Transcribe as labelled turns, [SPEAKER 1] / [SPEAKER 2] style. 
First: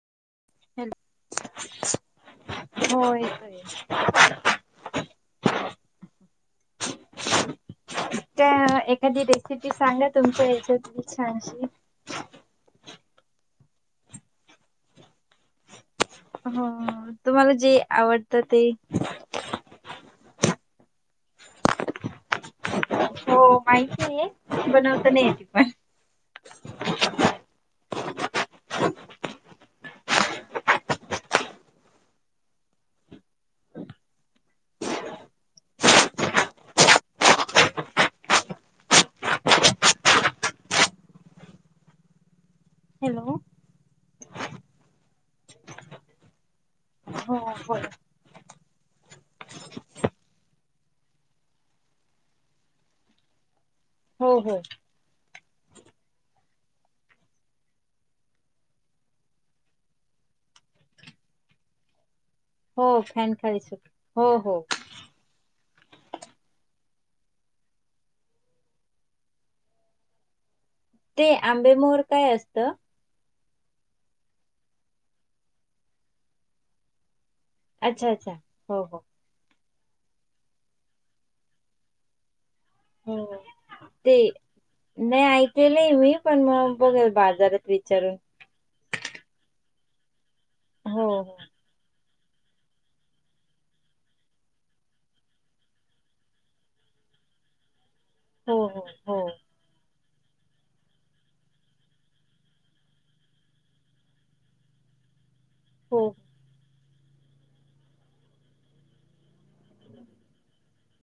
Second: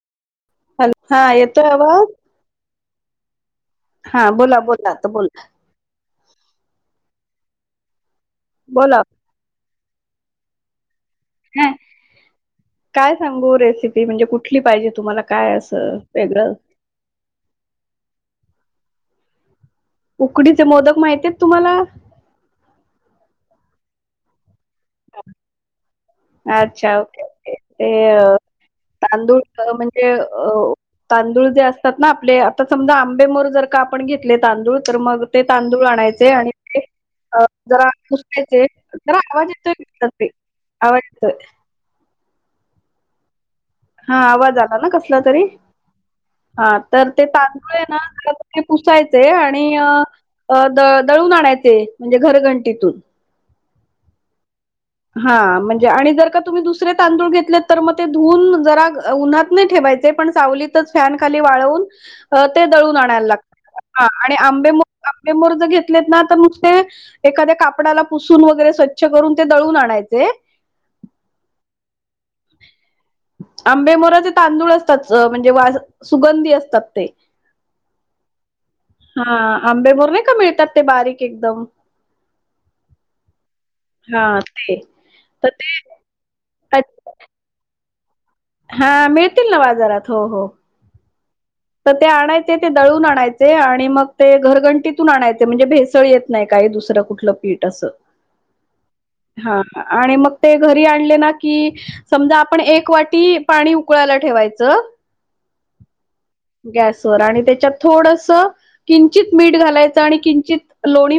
[SPEAKER 1] Hello, हा येतोय आवाज?
[SPEAKER 2] हो येतोय.
[SPEAKER 1] हा बोला बोला, तर बोला.
[SPEAKER 2] काय
[SPEAKER 1] बोला
[SPEAKER 2] एखादी रेसिपी सांगा तुमच्या हेच्यातली. छानशी.
[SPEAKER 1] ह काय सांगू रेसिपी! म्हणजे कुठली पाहिजे तुम्हाला काय असं? वेगळं
[SPEAKER 2] हो तुम्हाला जे आवडतं ते.
[SPEAKER 1] उकडीचे मोदक माहितीयेत तुम्हाला?
[SPEAKER 2] हो माहिती आहे. बनवता नाई येत पण
[SPEAKER 1] अच्छा, ओके ओके ते तांदूळ म्हणजे अ तांदूळ जे असतात ना आपले, आता समजा आंबे मोहर जर का आपण घेतले तांदूळ, तर मग ते तांदूळ आणायचे आणि ते अ जरा पुसकायचे, जरा आवाज येतोय एक ते. आवाज येतोय.
[SPEAKER 2] हॅलो.
[SPEAKER 1] हा आवाज आला ना कसला तरी? हा तर ते
[SPEAKER 2] हो
[SPEAKER 1] तांदूळ हाय
[SPEAKER 2] बोला.
[SPEAKER 1] ना जला तु हे पुसायचेय आणि हे अ द दळून आणायचे म्हणजे घरघंटीतून.
[SPEAKER 2] हो हो.
[SPEAKER 1] हा म्हणजे आणि जर का तुम्ही दुसरे तांदूळ घेतलेत, तर मग ते धुवून जरा उन्हात नाही ठेवायचं ते पण सावलीतच फँन खाली वाळवून,
[SPEAKER 2] हो
[SPEAKER 1] दळून आणायला
[SPEAKER 2] फॅनखाली सुट
[SPEAKER 1] लागतात
[SPEAKER 2] हो
[SPEAKER 1] आणि
[SPEAKER 2] हो
[SPEAKER 1] आंबेमो आंबेमोहर जर घेतलेत ना, तर नुसते एखाद्या कापडाला पुसून वगैरे स्वच्छ करून ते दळून आणायचे.
[SPEAKER 2] ते आंबे मोर काय असतं?
[SPEAKER 1] आंबे मोहरचे तांदूळ असतात म्हणजे वा सुगंधी असतात ते.
[SPEAKER 2] अच्छा अच्छा हो हो.
[SPEAKER 1] हा आंबेमोहर नाही का मिळतात ते बारीक एकदम.
[SPEAKER 2] ते
[SPEAKER 1] हां, ते.
[SPEAKER 2] नाही
[SPEAKER 1] तर
[SPEAKER 2] ऐकलं आहे
[SPEAKER 1] ते
[SPEAKER 2] मी. पण मग बघल बाजारात विचारून.
[SPEAKER 1] हा मिळतील ना बाजारात हो हो.
[SPEAKER 2] हो हो.
[SPEAKER 1] तर ते आणायचे ते दळून आणायचे आणि मग ते घरघंटीतून आणायचे म्हणजे भेसळ येत.. नाही काय दुसरं कुठलं पीठ असंत.
[SPEAKER 2] हो हो हो
[SPEAKER 1] हा आणि मग ते घरी आणले ना की, समजा आपण एक वाटी पाणी उकळायला ठेवायचं.
[SPEAKER 2] हो
[SPEAKER 1] गॅस वर आणि त्याच्यात थोडंसं किंचित मीठ घालायचं आणि किंचित लोणी..